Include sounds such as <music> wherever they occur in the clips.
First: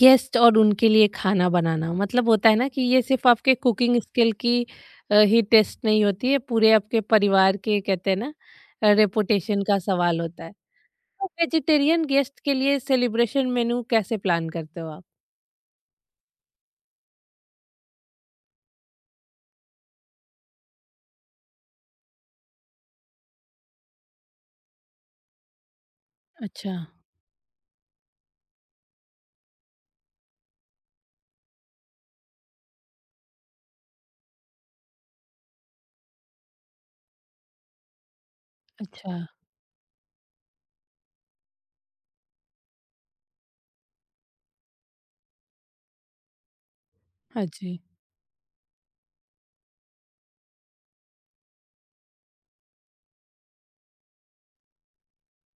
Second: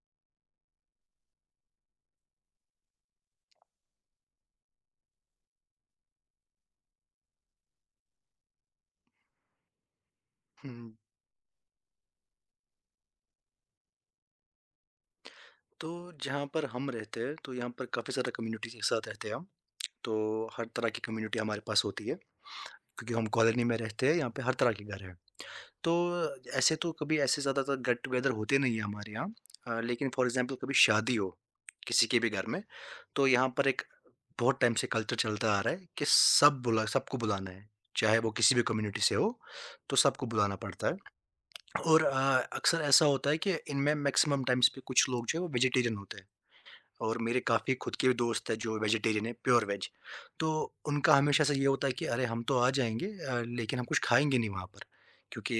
Guest और उनके लिए खाना बनाना मतलब होता है ना कि ये सिर्फ आपके कुकिंग स्किल की ही टेस्ट नहीं होती है पूरे आपके परिवार के कहते हैं ना रेपुटेशन का सवाल होता है। हुँ, तो वेजिटेरियन गेस्ट के लिए सेलिब्रेशन मेनू कैसे प्लान करते हो आप? तो जहाँ पर हम रहते हैं, तो यहाँ पर काफ़ी ज़्यादा कम्युनिटीज़ एक साथ रहते हैं हम। तो हर तरह की कम्युनिटी हमारे पास होती है, क्योंकि हम कॉलोनी में रहते हैं, यहाँ पे हर तरह के घर हैं। तो अच्छा। ऐसे तो कभी ऐसे ज़्यादातर गेट टुगेदर होते नहीं हैं हमारे यहाँ। लेकिन फॉर एग्ज़ाम्पल कभी शादी हो, किसी के भी घर में, तो यहाँ पर एक बहुत टाइम से कल्चर चलता आ रहा है कि सब बुला सबको बुलाना है, चाहे वो किसी भी कम्युनिटी से अच्छा। हो, तो सबको बुलाना पड़ता है। और अक्सर ऐसा होता है कि इनमें मैक्सिमम टाइम्स पे कुछ लोग जो हैं, वो वेजिटेरियन होते हैं। और मेरे हाँ काफ़ी जी। खुद के भी दोस्त हैं जो वेजिटेरियन हैं, प्योर वेज। तो उनका हमेशा से ये होता है कि अरे हम तो आ जाएँगे लेकिन हम कुछ खाएँगे नहीं वहाँ पर। क्योंकि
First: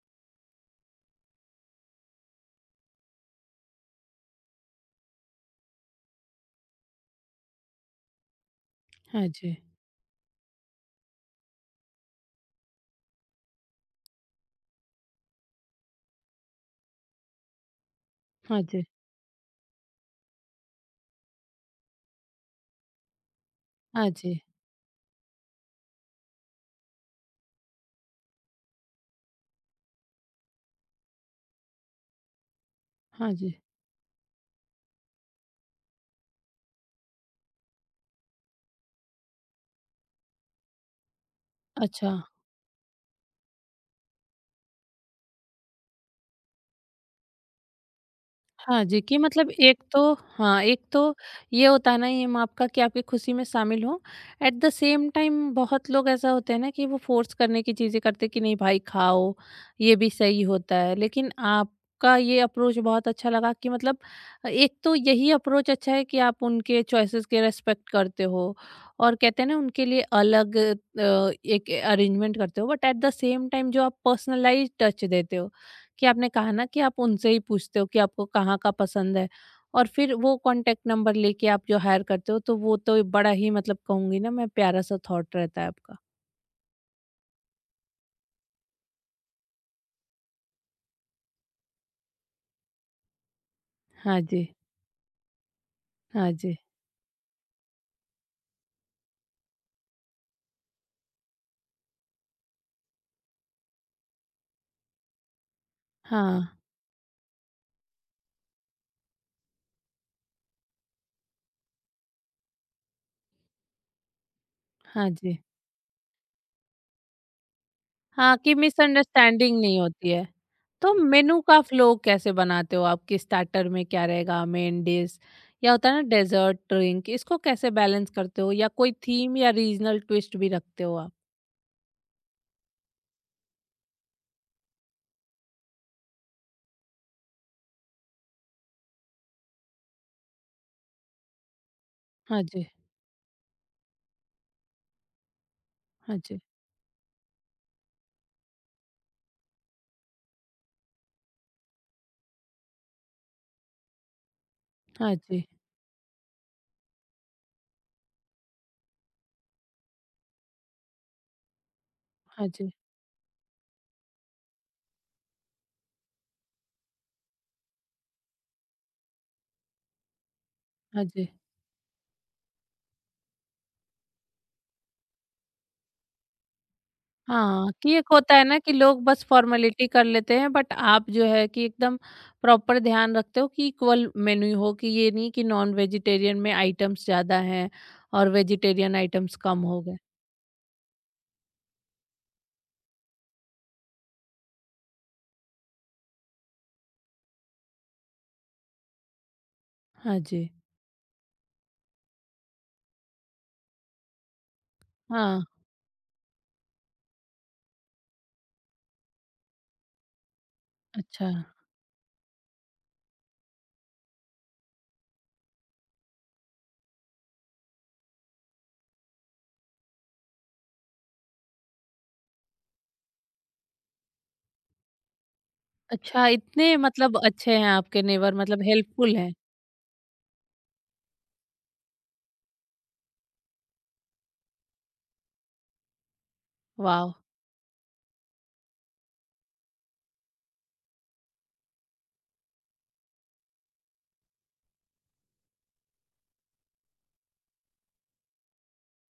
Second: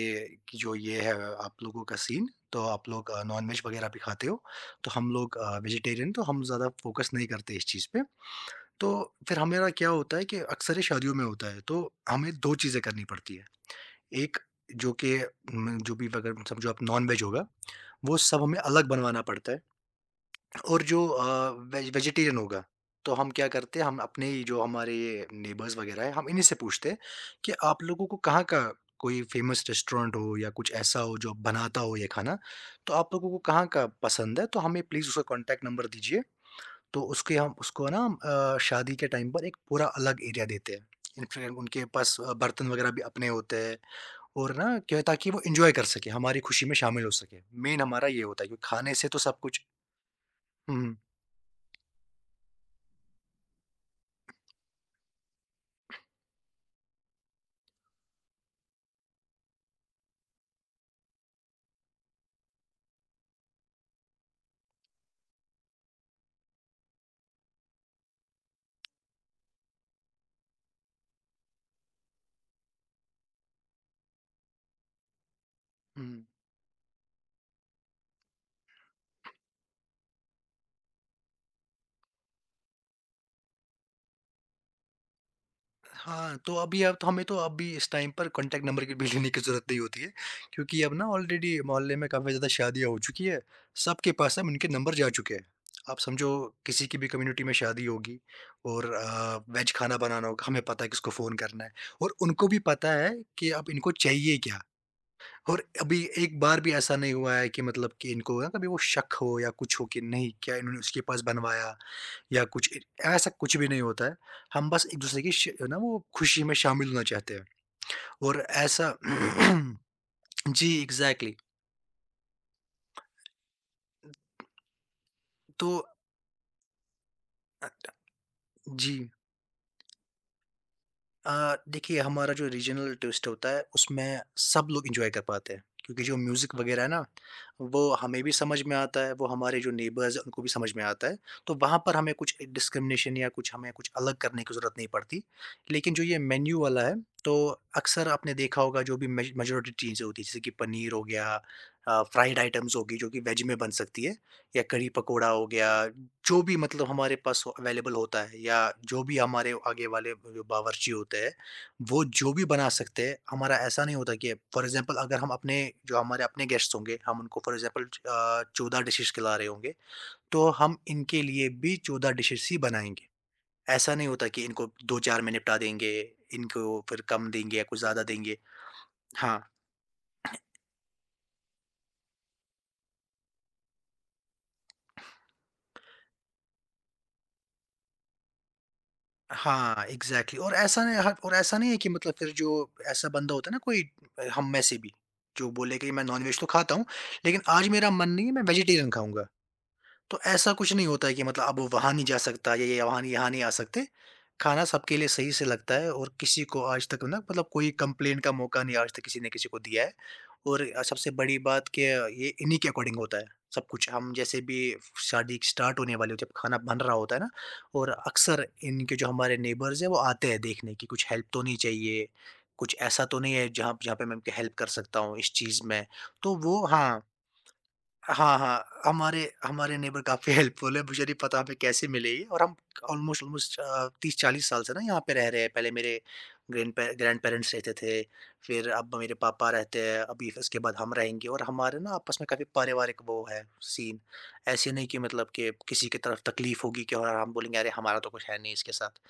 कि जो ये है आप लोगों का सीन, तो आप लोग नॉन-वेज वग़ैरह भी खाते हो, तो हम लोग वेजिटेरियन, तो हम ज़्यादा फ़ोकस नहीं करते इस चीज़ पे। तो हाँ फिर जी। हमारा क्या होता है कि अक्सर ये शादियों में होता है, तो हमें 2 चीज़ें करनी पड़ती हैं। एक जो कि जो भी अगर समझो आप नॉन-वेज होगा, वो सब हमें हाँ जी। अलग बनवाना पड़ता है। और जो वेजिटेरियन होगा, तो हम क्या करते हैं, हम हाँ अपने जी। ही जो हमारे नेबर्स वगैरह हैं, हम इन्हीं से पूछते हैं कि आप लोगों को कहाँ का कोई फ़ेमस रेस्टोरेंट हो या कुछ ऐसा हो जो बनाता हो ये खाना, तो आप लोगों हाँ को जी। कहाँ का पसंद है, तो हमें प्लीज़ उसका कॉन्टैक्ट नंबर दीजिए। तो उसके हम उसको ना हम शादी के टाइम पर एक पूरा अलग एरिया देते हैं। इनफैक्ट उनके अच्छा। पास बर्तन वगैरह भी अपने होते हैं और ना क्या है, ताकि वो एन्जॉय कर सकें, हमारी खुशी में शामिल हो सकें। मेन हमारा ये होता है कि हाँ खाने जी, से कि तो सब मतलब कुछ। एक तो हाँ, एक हुँ, तो ये होता है ना ये माँ बाप का कि आपकी खुशी में शामिल हो। एट द सेम टाइम बहुत लोग ऐसा होते हैं ना कि वो फ़ोर्स करने की चीज़ें करते हैं कि नहीं भाई खाओ, ये भी सही होता है। लेकिन आपका ये अप्रोच बहुत अच्छा लगा कि मतलब एक तो यही अप्रोच अच्छा है कि आप उनके चॉइसेस के रिस्पेक्ट करते हो और कहते हैं ना उनके लिए अलग एक अरेंजमेंट करते हो। But at the same time जो आप पर्सनलाइज़्ड टच देते हो कि हुँ। आपने कहा ना कि आप उनसे ही पूछते हो कि आपको कहाँ का पसंद है और फिर वो कांटेक्ट नंबर लेके आप जो हायर करते हो तो वो तो बड़ा ही मतलब कहूँगी ना मैं प्यारा सा थॉट रहता है आपका। हाँ, तो अभी अब तो हमें तो अभी इस टाइम पर कॉन्टैक्ट नंबर की भी लेने की ज़रूरत नहीं होती है, क्योंकि अब ना ऑलरेडी मोहल्ले में काफ़ी ज़्यादा शादियाँ हो चुकी है, सबके हाँ पास जी, अब उनके नंबर जा चुके हैं। आप हाँ समझो जी, किसी की भी कम्युनिटी में शादी होगी और वेज खाना बनाना होगा, हमें पता है किसको फ़ोन करना है और उनको भी पता है कि अब इनको चाहिए क्या? और अभी एक हाँ, बार भी ऐसा नहीं हुआ है कि मतलब कि इनको ना कभी वो शक हो या कुछ हो कि नहीं क्या इन्होंने उसके पास बनवाया या कुछ, ऐसा कुछ भी नहीं होता है। हम बस एक हाँ दूसरे की जी। ना वो खुशी में शामिल होना चाहते हैं हाँ, और कि ऐसा मिसअंडरस्टैंडिंग नहीं होती है। <clears throat> जी, तो एग्जैक्टली exactly। मेनू का फ्लो कैसे बनाते हो आप कि स्टार्टर में क्या रहेगा, मेन डिश तो या होता है ना डेज़र्ट, ड्रिंक इसको अ, कैसे बैलेंस करते हो या कोई जी, थीम या रीज़नल ट्विस्ट भी रखते हो आप? देखिए हमारा जो रीजनल ट्विस्ट होता है उसमें सब लोग एंजॉय कर पाते हैं, क्योंकि जो म्यूज़िक वगैरह है ना, वो हमें भी समझ में आता है, वो हमारे जो नेबर्स हैं उनको भी समझ में आता है। तो वहाँ पर हमें कुछ हाँ जी, डिस्क्रिमिनेशन या कुछ हमें कुछ अलग करने की ज़रूरत नहीं पड़ती। लेकिन जो हाँ ये जी, मेन्यू वाला है, तो अक्सर आपने देखा होगा, जो भी मेजोरिटी चीज़ें होती है जैसे कि पनीर हो गया, फ्राइड आइटम्स होगी जो कि वेज में बन सकती है या कढ़ी हाँ पकोड़ा जी, हो गया, जो भी मतलब हमारे पास अवेलेबल होता है या जो भी हमारे आगे वाले जो बावर्ची होते हैं, वो जो भी हाँ बना जी, सकते हैं। हमारा ऐसा नहीं होता कि फॉर एग्ज़ाम्पल अगर हम अपने जो हमारे अपने गेस्ट्स होंगे, हम उनको फॉर एग्ज़ाम्पल 14 डिशेज़ खिला रहे होंगे, तो हम हाँ इनके जी। लिए भी 14 डिशेज़ ही बनाएँगे। ऐसा नहीं होता कि इनको 2-4 में निपटा देंगे, इनको फिर कम देंगे या हाँ, कुछ कि ज़्यादा एक होता देंगे। है ना कि लोग बस हाँ। फॉर्मेलिटी कर लेते हैं बट आप जो है कि एकदम प्रॉपर ध्यान रखते हो कि इक्वल मेन्यू हो कि ये नहीं कि नॉन वेजिटेरियन में आइटम्स ज़्यादा हैं और वेजिटेरियन आइटम्स कम हो हाँ, गए। एग्ज़ैक्टली। और ऐसा नहीं है कि मतलब फिर जो ऐसा बंदा होता है ना कोई हम में से भी, जो बोले कि मैं नॉन-वेज तो खाता हूँ, लेकिन आज मेरा मन नहीं है, मैं वेजिटेरियन खाऊँगा। हाँ तो जी। ऐसा कुछ नहीं होता है कि मतलब अब वो वहाँ नहीं जा सकता या ये वहाँ नहीं, यहाँ नहीं आ सकते। खाना सबके लिए सही हाँ, से लगता है और किसी को आज तक ना मतलब कोई कंप्लेंट का मौका नहीं, आज तक किसी ने किसी को दिया है। और सबसे अच्छा। बड़ी बात कि ये इन्हीं के अकॉर्डिंग होता है सब कुछ। हम जैसे भी शादी स्टार्ट होने वाली हो, जब खाना बन रहा होता है ना, और अक्सर इनके जो हमारे नेबर्स हैं वो आते हैं देखने कि कुछ हेल्प तो नहीं चाहिए, कुछ ऐसा तो नहीं है जहाँ जहाँ पे मैं उनकी हेल्प कर सकता हूँ इस चीज़ में। अच्छा तो वो इतने हाँ, मतलब अच्छे हैं आपके नेबर हाँ, मतलब हाँ, हेल्पफुल हमारे हैं। हमारे नेबर काफ़ी हेल्पफुल है, मुझे नहीं पता हमें कैसे मिले ये और हम ऑलमोस्ट ऑलमोस्ट 30-40 साल से ना यहाँ पे रह रहे हैं, पहले मेरे वाह! ग्रैंड पेरेंट्स रहते थे, फिर अब मेरे पापा रहते हैं, अभी उसके बाद हम रहेंगे और हमारे ना आपस में काफ़ी पारिवारिक वो है सीन, ऐसे नहीं कि मतलब कि किसी की तरफ तकलीफ़ होगी कि और हम बोलेंगे अरे हमारा तो कुछ है नहीं इसके साथ,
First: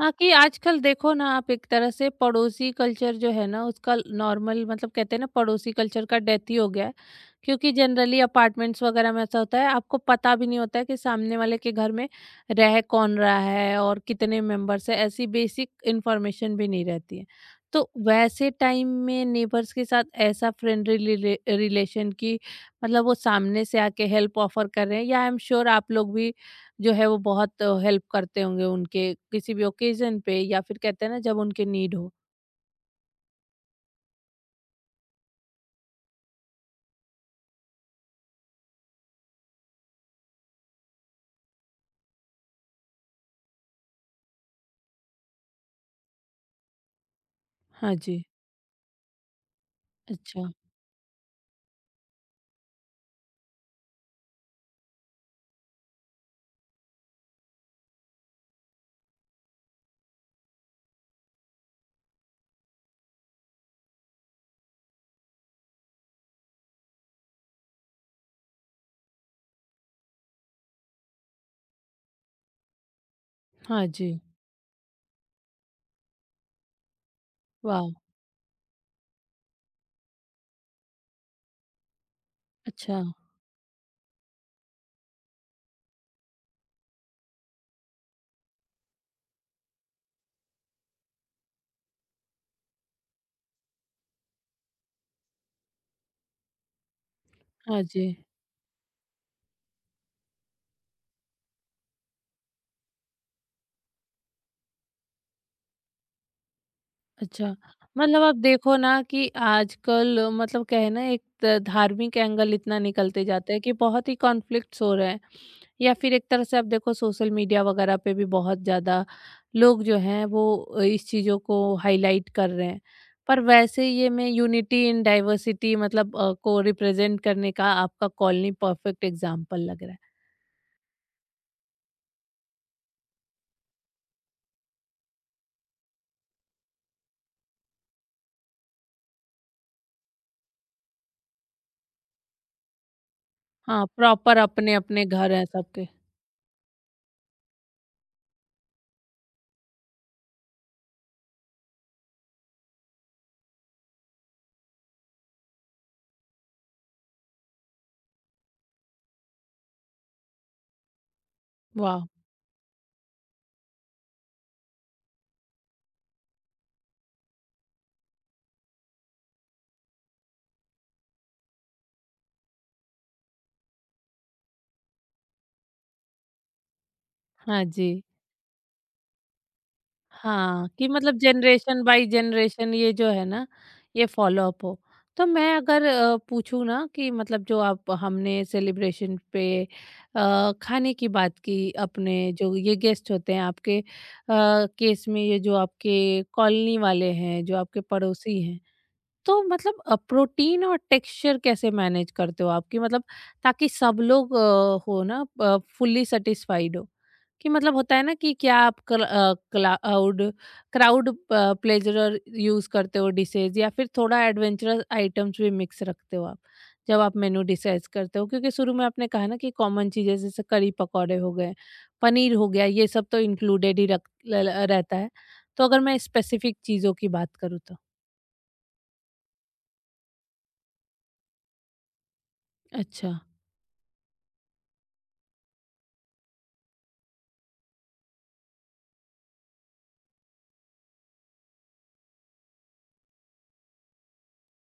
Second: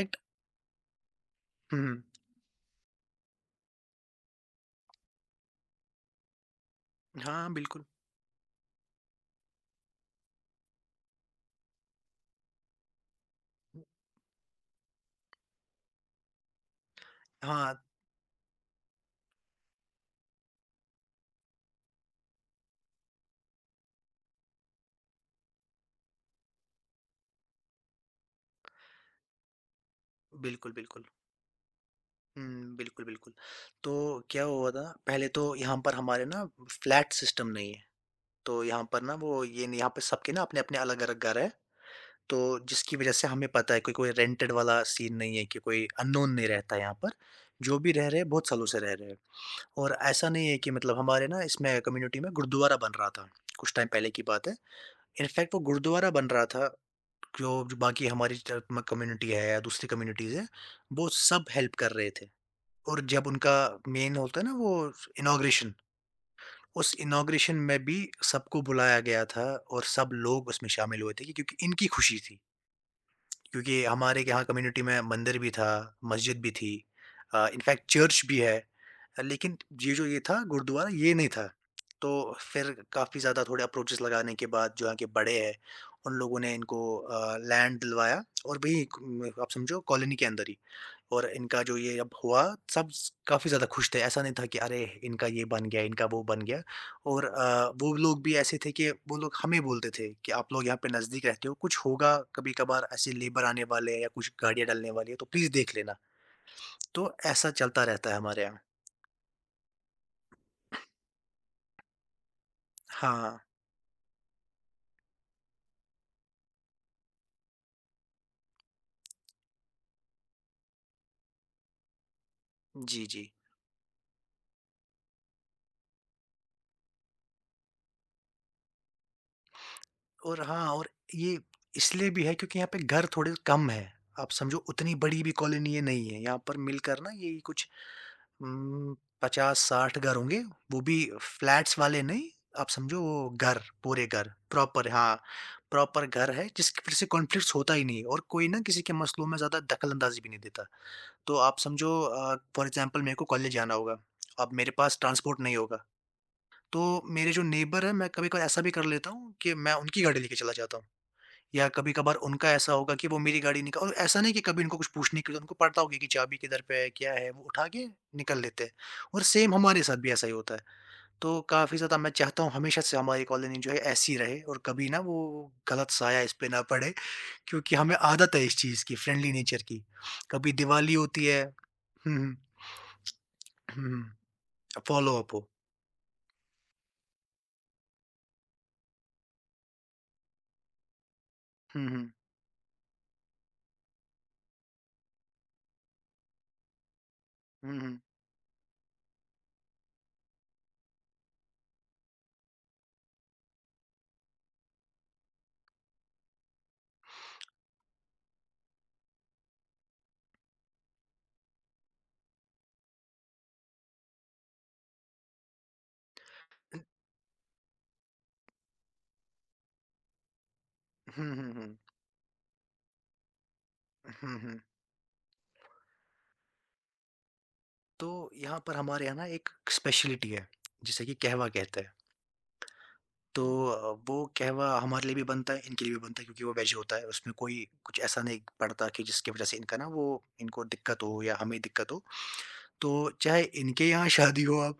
हाँ, कि आजकल देखो ना आप एक तरह हुँ, से पड़ोसी कल्चर जो है ना उसका नॉर्मल मतलब कहते हैं ना पड़ोसी कल्चर का डेथ ही हो गया है हाँ, क्योंकि बिल्कुल। जनरली अपार्टमेंट्स वगैरह में ऐसा होता है आपको पता भी नहीं होता है कि सामने वाले के घर में रह कौन रहा है और कितने मेंबर्स है ऐसी बेसिक इन्फॉर्मेशन भी नहीं रहती है हाँ, तो वैसे टाइम में नेबर्स के साथ ऐसा फ्रेंडली रिलेशन की मतलब वो सामने से आके हेल्प ऑफर कर रहे हैं या आई एम श्योर आप लोग भी जो है वो बहुत हेल्प करते होंगे उनके किसी भी ओकेजन पे या बिल्कुल, फिर कहते बिल्कुल। हैं ना जब उनके नीड हो। हुँ, बिल्कुल, बिल्कुल। तो क्या हुआ था, पहले तो यहाँ पर हमारे ना फ्लैट सिस्टम नहीं है, तो यहाँ पर ना वो ये नहीं, यहाँ पे सबके ना अपने-अपने अलग-अलग घर हैं, तो जिसकी वज़ह से हमें पता है कि कोई रेंटेड वाला सीन नहीं है कि कोई अननोन नहीं रहता यहाँ पर। जो भी हाँ रह रहे जी, हैं, बहुत सालों से रह रहे हैं। और ऐसा अच्छा, नहीं है कि मतलब हमारे ना इसमें कम्युनिटी में गुरुद्वारा बन रहा था, कुछ टाइम पहले की बात है। इनफैक्ट वो गुरुद्वारा बन रहा था, जो जो बाकी हमारी च म कम्युनिटी है या दूसरी कम्युनिटीज़ हैं, वो सब हेल्प कर रहे थे। और जब उनका मेन होता है ना वो इनॉग्रेशन, उस इनॉग्रेशन में भी सबको बुलाया गया था और सब लोग उसमें शामिल हुए थे कि क्योंकि इनकी खुशी थी। क्योंकि हाँ जी, हमारे यहाँ कम्युनिटी में मंदिर भी था, मस्जिद भी थी, इनफैक्ट वाह! चर्च भी है। लेकिन ये जो ये था गुरुद्वारा ये नहीं था। तो फिर अच्छा, काफ़ी ज़्यादा थोड़े अप्रोचेज़ लगाने के बाद जो यहाँ के बड़े हैं, उन लोगों ने इनको लैंड दिलवाया और वही क आप समझो कॉलोनी के अंदर ही। और इनका जो ये अब हुआ, सब स काफ़ी ज़्यादा खुश थे, ऐसा नहीं था कि अरे! इनका ये बन गया, इनका वो बन गया। और हाँ वो जी, लोग भी ऐसे थे कि वो लोग हमें बोलते थे कि आप लोग यहाँ पे नज़दीक रहते हो, कुछ होगा कभी-कभार ऐसे लेबर आने वाले हैं या कुछ गाड़ियाँ डलने वाली है, तो प्लीज़ देख लेना। तो ऐसा अच्छा। चलता रहता है मतलब आप हमारे यहाँ। देखो ना कि आजकल मतलब क्या है ना एक त धार्मिक एंगल इतना निकलते हाँ, जाता है कि बहुत ही कॉन्फ्लिक्ट्स हो रहे हैं। या फिर एक तरह से आप देखो सोशल मीडिया वगैरह पे भी बहुत ज़्यादा लोग जो हैं वो इस चीज़ों को हाईलाइट कर रहे हैं जी, जी। पर वैसे ये मैं यूनिटी इन डाइवर्सिटी मतलब को रिप्रेजेंट करने का आपका कॉलोनी परफेक्ट एग्जाम्पल लग रहा है। और हाँ और ये इसलिए भी है क्योंकि यहाँ पे घर थोड़े कम है। आप समझो उतनी बड़ी भी कॉलोनी ये नहीं है। यहाँ पर मिलकर ना यही कुछ उम, 50-60 घर होंगे, वो भी फ्लैट्स वाले नहीं, आप समझो वो घर, हाँ पूरे घर, प्रॉपर अपने प्रॉपर। अपने हाँ, घर हैं सबके। प्रॉपर घर है, जिसकी फिर से कॉन्फ्लिक्ट्स होता ही नहीं है और कोई ना किसी के मसलों में ज़्यादा दखल-अंदाज़ी भी नहीं देता। तो आप समझो फॉर एग्ज़ाम्पल मेरे को कॉलेज जाना होगा, अब मेरे पास ट्रांसपोर्ट नहीं होगा, तो मेरे जो नेबर हैं, मैं कभी-कभार ऐसा भी कर लेता हूँ कि मैं उनकी गाड़ी लेके चला जाता हूँ। या वाह। कभी-कभार उनका ऐसा होगा कि वो मेरी गाड़ी निका और ऐसा नहीं कि कभी उनको कुछ पूछने की, उनको पता होगा कि चाबी किधर पे है, क्या है, वो उठा के निकल लेते हैं और सेम हमारे साथ भी ऐसा ही होता है। तो काफ़ी ज़्यादा मैं चाहता हूँ हमेशा से हमारी कॉलोनी जो है ऐसी रहे और कभी ना वो गलत साया इस पे ना पड़े, हाँ क्योंकि जी। हमें आदत है इस चीज़ की, फ्रेंडली नेचर की। कभी हाँ, कि दिवाली मतलब होती है। जनरेशन बाय हुँ, हुँ। जनरेशन ये जो है ना, हुँ, ये हुँ। फॉलो अप हो। तो फ़ॉलो-अप हो। मैं अगर पूछूँ ना कि मतलब जो आप हमने सेलिब्रेशन पे खाने की बात की, हुँ, हुँ। अपने जो ये गेस्ट होते हैं आपके केस में ये जो आपके कॉलोनी वाले हैं, जो हुँ, आपके हुँ। पड़ोसी हैं, तो मतलब प्रोटीन और टेक्सचर कैसे मैनेज करते हो आपकी मतलब ताकि सब लोग हो ना फुल्ली सेटिस्फाइड हो कि मतलब होता है ना कि क्या आप क्लाउड क्राउड प्लेजरर यूज करते हो डिशेज या फिर थोड़ा एडवेंचरस आइटम्स भी मिक्स रखते हो आप जब आप मेनू डिसाइड करते हो क्योंकि शुरू में आपने कहा ना कि कॉमन चीजें जैसे करी पकौड़े हो हुँ, हुँ, गए हुँ। पनीर हो गया ये सब तो इंक्लूडेड ही रख हुँ, हुँ। रहता है तो अगर मैं स्पेसिफिक चीजों की बात करूँ तो। तो यहाँ पर हमारे यहाँ ना एक स्पेशलिटी है, जिसे कि कहवा कहते हैं। अच्छा। तो वो कहवा हमारे लिए भी बनता है, इनके लिए भी बनता है क्योंकि वो वेज होता है। उसमें कोई कुछ ऐसा नहीं पड़ता कि जिसकी वज़ह से इनका ना वो, इनको दिक्कत हो या हमें दिक्कत हो। तो चाहे इनके यहाँ शादी हो अब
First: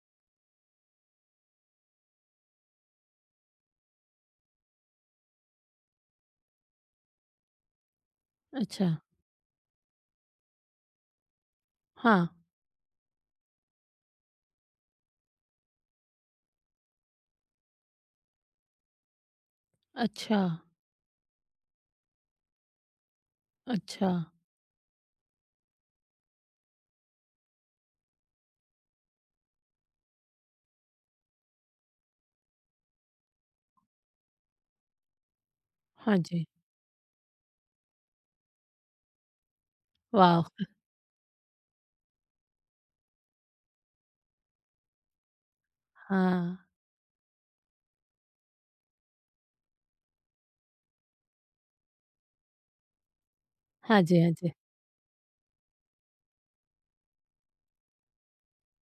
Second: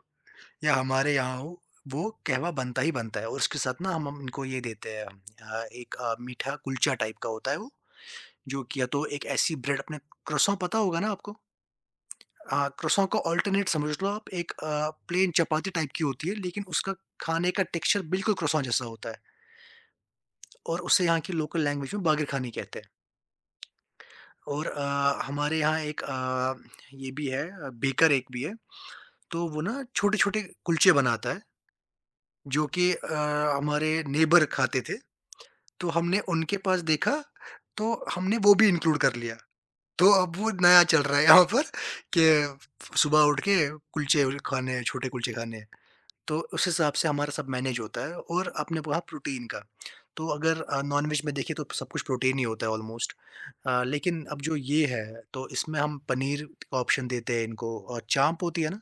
या हमारे यहाँ हो, वो कहवा बनता ही बनता है और उसके साथ ना हम इनको ये देते हैं, एक मीठा कुलचा टाइप का होता है वो, जो कि या अच्छा। तो एक ऐसी ब्रेड अपने क्रोसॉन, पता होगा ना आपको? हाँ, हाँ, क्रोसॉन का अल्टरनेट समझ लो। आप एक प्लेन चपाती टाइप की होती है लेकिन उसका खाने का टेक्सचर बिल्कुल क्रोसॉन जैसा होता है। अच्छा, और उसे यहाँ की लोकल लैंग्वेज में बाग़िर खानी कहते हैं। अच्छा। और हमारे यहाँ एक ये भी है। बेकर एक भी है, तो वो ना छोटे-छोटे कुलचे बनाता है, जो कि हमारे नेबर खाते थे, तो हाँ हमने जी, उनके पास देखा, तो हमने वो भी इंक्लूड कर लिया। तो अब वाह! वो नया चल रहा है यहाँ पर कि सुबह उठ के कुलचे उल खाने हैं, छोटे कुलचे खाने हैं। तो हाँ, उस हिसाब से हमारा सब मैनेज होता है। और आपने कहा प्रोटीन का, तो अगर नॉनवेज में देखें तो सब कुछ प्रोटीन ही होता है ऑलमोस्ट। हाँ जी, लेकिन हाँ अब जी, जो ये है, तो इसमें हम पनीर का ऑप्शन देते हैं इनको। और चांप होती है ना,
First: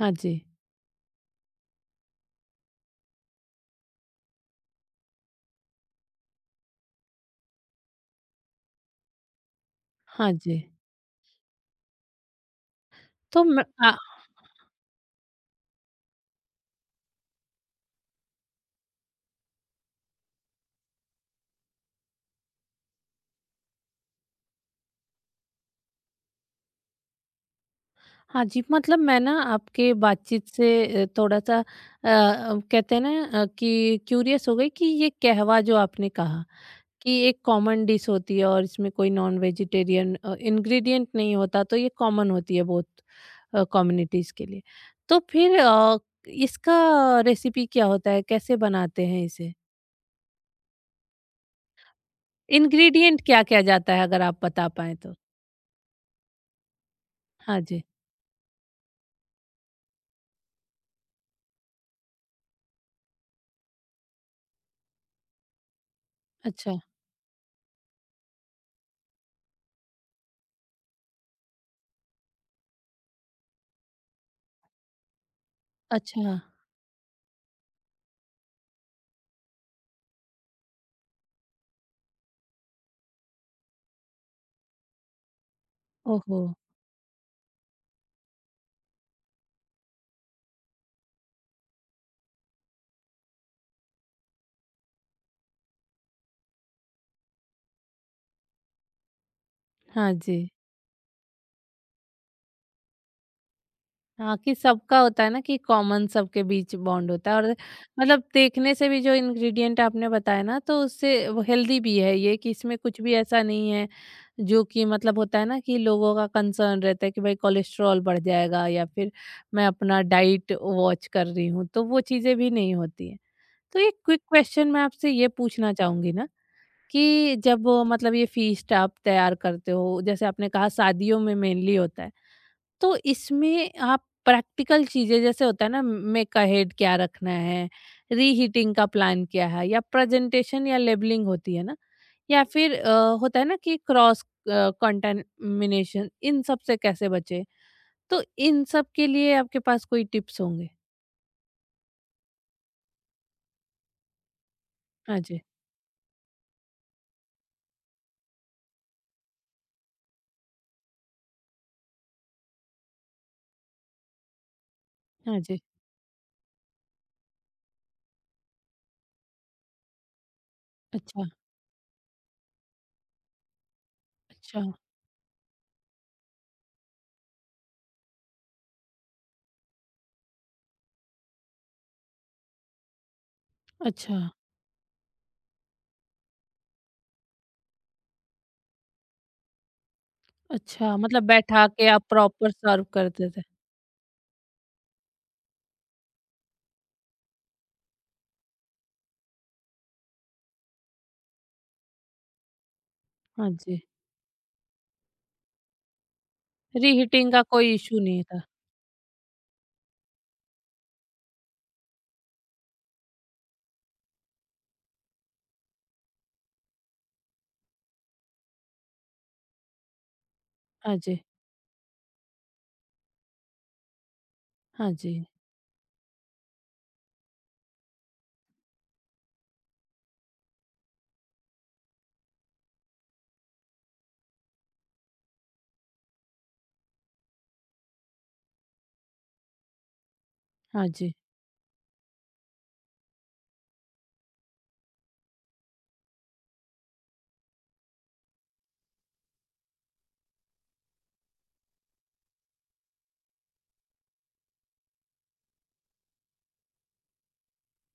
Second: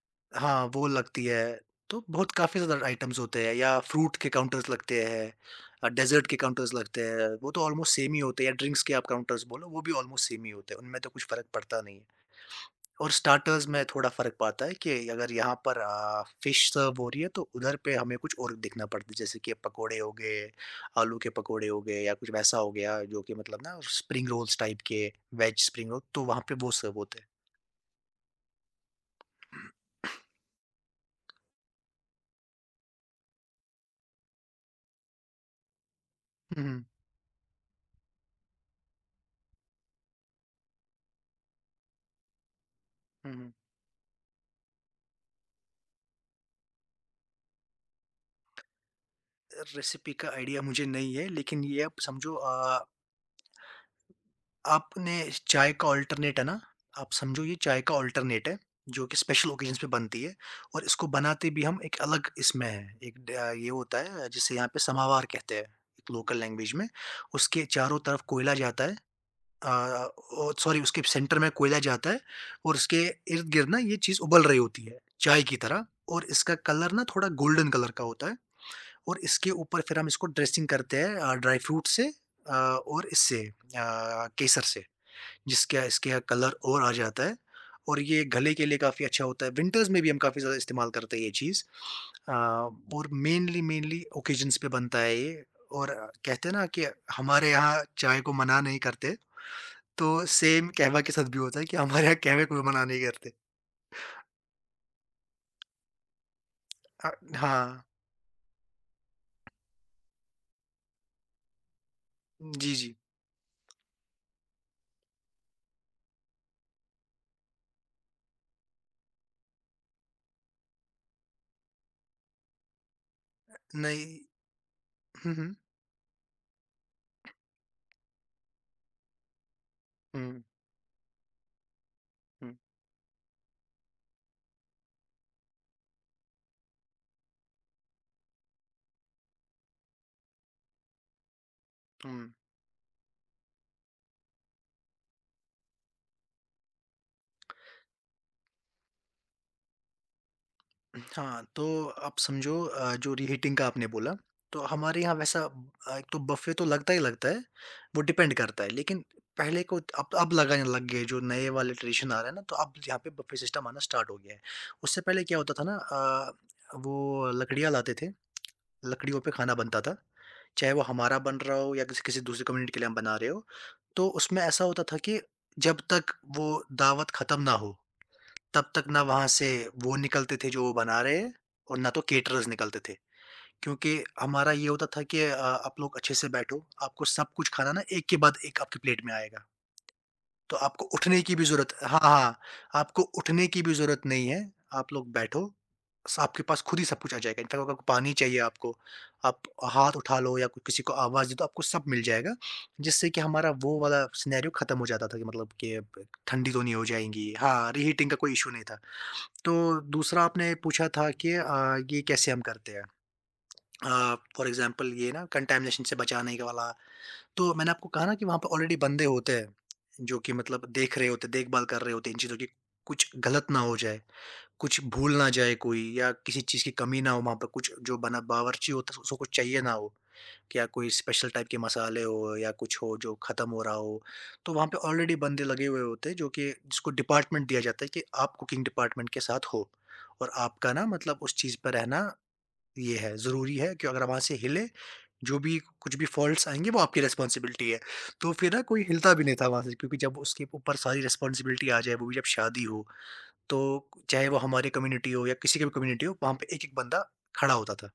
हाँ जी, हाँ वो लगती है। तो बहुत काफ़ी ज़्यादा आइटम्स होते हैं, या फ्रूट के काउंटर्स लगते हैं, डेजर्ट के काउंटर्स लगते हैं, वो तो ऑलमोस्ट सेम ही होते हैं। या ड्रिंक्स के आप काउंटर्स बोलो, वो भी ऑलमोस्ट हाँ सेम ही जी। होते हैं, उनमें तो कुछ फ़र्क पड़ता नहीं है। और तो मैं स्टार्टर्स में थोड़ा फ़र्क पाता है कि अगर यहाँ पर फ़िश सर्व हो रही है तो उधर पे हमें कुछ और देखना पड़ता है, जैसे कि पकोड़े हो गए, आलू के पकोड़े हो गए या कुछ वैसा हो गया, जो कि मतलब ना स्प्रिंग रोल्स टाइप के, वेज स्प्रिंग रोल तो वहाँ पे वो सर्व होते हैं। हाँ जी, मतलब मैं ना आपके बातचीत से थोड़ा-सा कहते हैं ना कि क्यूरियस हो गई कि ये कहवा जो आपने कहा हुँ, हुँ, कि एक कॉमन डिश होती है और इसमें कोई नॉन वेजिटेरियन इंग्रीडिएंट नहीं होता, तो ये कॉमन होती है बहुत हुँ, हुँ। कम्युनिटीज़ के लिए। तो फिर इसका रेसिपी क्या होता है? कैसे बनाते हैं इसे? रेसिपी का आइडिया मुझे नहीं है, लेकिन ये आप समझो। इंग्रीडिएंट क्या-क्या जाता है अगर आप बता पाएँ तो? आपने चाय का अल्टरनेट है ना, आप समझो ये हाँ चाय जी। का अल्टरनेट है, जो कि स्पेशल ओकेजन्स पे बनती है। और इसको बनाते भी हम एक अलग इसमें हैं, एक ये होता है जिसे यहाँ पे समावार कहते हैं, एक लोकल लैंग्वेज अच्छा, में। उसके चारों तरफ कोयला जाता है, अ, ओ सॉरी, उसके सेंटर में कोयला जाता है और उसके इर्द-गिर्द ना ये चीज़ उबल रही होती है, चाय की तरह। और अच्छा। इसका कलर ना थोड़ा गोल्डन कलर का होता है। और इसके ऊपर फिर हम इसको ड्रेसिंग करते हैं, ड्राई फ्रूट से, अ, और इससे केसर से। जिसका इसका ओहो! कलर और आ जाता है। और ये गले के लिए काफ़ी अच्छा होता है। विंटर्स में भी हम काफ़ी ज़्यादा इस्तेमाल करते हैं ये चीज़। अ, और मेनली मेनली ओकेजन्स पे बनता है ये। और कहते हैं ना कि हमारे यहाँ चाय को मना नहीं करते, हाँ तो जी। सेम कहवा के साथ भी होता है कि हमारे यहाँ कहवे को भी मना नहीं करते। हाँ, कि सबका होता है ना कि कॉमन सबके बीच अ, बॉन्ड होता है और हाँ। मतलब देखने से भी जो इंग्रीडिएंट आपने बताया ना तो उससे वो हेल्दी भी है ये कि जी, इसमें जी। कुछ भी ऐसा नहीं है जो कि मतलब होता है ना कि लोगों का कंसर्न रहता है कि भाई कोलेस्ट्रॉल बढ़ जाएगा या फिर मैं अपना डाइट वॉच कर रही हूँ, तो वो चीज़ें भी नहीं होती हैं। तो एक नहीं। क्विक क्वेश्चन मैं आपसे ये हुँ, हुँ। पूछना चाहूँगी ना कि जब वो, मतलब ये फीस्ट आप तैयार करते हो जैसे हुँ, आपने कहा शादियों में मेनली होता है हुँ, तो इसमें आप प्रैक्टिकल चीजें जैसे होता है ना मेक अहेड क्या रखना है रीहीटिंग का प्लान क्या है या प्रेजेंटेशन या लेबलिंग होती है ना हुँ। या फिर होता है ना कि क्रॉस कंटामिनेशन इन सब से कैसे बचे तो इन सब के लिए आपके पास कोई टिप्स होंगे। हाँ, तो आप समझो, जो रीहीटिंग का आपने बोला, तो हमारे यहाँ हाँ जी। वैसा एक तो बफ़े तो लगता ही लगता है, वो डिपेंड करता है। लेकिन पहले को अब लगाने लग गए, जो नए वाले ट्रेडिशन आ रहा है ना, तो अब यहाँ पे बफ़े सिस्टम आना स्टार्ट हो गया है। उससे पहले हाँ क्या होता जी। था ना, वो लकड़ियाँ लाते थे, लकड़ियों पे खाना बनता था, चाहे वो हमारा अच्छा। बन रहा हो या किसी किसी दूसरी कम्युनिटी के लिए हम बना रहे हो। तो उसमें अच्छा। ऐसा होता था कि जब तक वो दावत खत्म ना हो, तब तक ना वहाँ से वो निकलते थे जो वो बना रहे हैं, और ना तो केटरर्स निकलते थे। क्योंकि अच्छा। हमारा ये होता था कि आप लोग अच्छे से बैठो, आपको सब कुछ खाना ना एक के बाद एक आपकी प्लेट में आएगा। तो आपको अच्छा उठने मतलब की भी बैठा ज़रूरत, के हाँ, आप हाँ, हाँ, प्रॉपर सर्व आपको करते थे। उठने की भी ज़रूरत नहीं है, आप लोग बैठो, स आपके पास खुद ही सब कुछ आ जाएगा। इनफैक्ट अगर पानी चाहिए आपको, आप हाथ उठा लो या क किसी को आवाज़ दे दो, आपको सब मिल जाएगा। जिससे कि हाँ हमारा वो जी। वाला सिनेरियो खत्म हो जाता था कि मतलब कि अब ठंडी तो नहीं हो रीहीटिंग जाएँगी। का कोई हाँ, इश्यू रीहीटिंग का नहीं कोई था। इश्यू नहीं था। तो दूसरा आपने पूछा था कि ये कैसे हम करते हैं? फॉर एग्ज़ाम्पल, ये ना कंटामिनेशन से बचाने के वाला, तो मैंने आपको कहा ना कि वहाँ पे ऑलरेडी बंदे होते हैं, जो कि मतलब हाँ देख रहे जी, होते हैं, देखभाल कर रहे होते हैं इन चीज़ों की, कुछ गलत ना हो जाए, कुछ हाँ भूल जी, ना जाए कोई, या किसी चीज़ की कमी ना हो वहाँ पे, कुछ जो बना बावर्ची होता है उसको कुछ चाहिए ना हो, या कोई स्पेशल टाइप के मसाले हो या कुछ हो जो ख़त्म हो रहा हो। तो वहाँ पे ऑलरेडी बंदे लगे हुए होते हैं, जो कि जिसको डिपार्टमेंट दिया जाता है कि आप कुकिंग डिपार्टमेंट के साथ हो, और आपका ना हाँ जी। मतलब उस चीज़ पे रहना ये है, ज़रूरी है कि अगर हम वहाँ से हिले, जो भी कुछ भी फ़ॉल्ट्स आएँगे वो आपकी रिस्पॉन्सिबिलिटी है। तो फिर ना कोई हिलता भी नहीं था वहाँ से, क्योंकि जब उसके ऊपर सारी रिस्पॉन्सिबिलिटी आ जाए, वो भी जब शादी हो, तो चाहे वो हमारी कम्युनिटी हो या किसी की भी कम्युनिटी हो, वहाँ पे एक-एक बंदा खड़ा होता था।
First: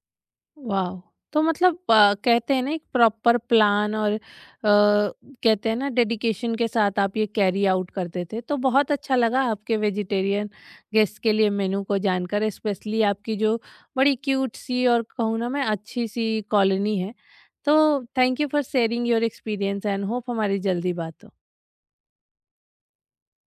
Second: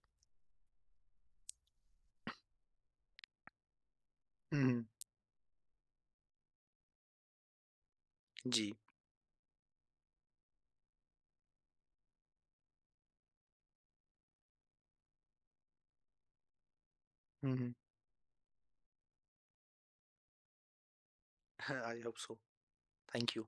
वॉव! तो मतलब कहते हैं ना एक प्रॉपर प्लान और हुँ, हुँ। कहते हैं ना डेडिकेशन के साथ आप ये कैरी आउट करते थे। तो जी। बहुत अच्छा लगा आपके वेजिटेरियन गेस्ट के लिए मेनू को जानकर स्पेशली आपकी जो बड़ी क्यूट सी और कहूँ ना मैं अच्छी सी कॉलोनी है। हुँ, हुँ। तो thank you for sharing your experience and hope हमारी जल्दी बात हो। हाँ, I hope so. Thank you.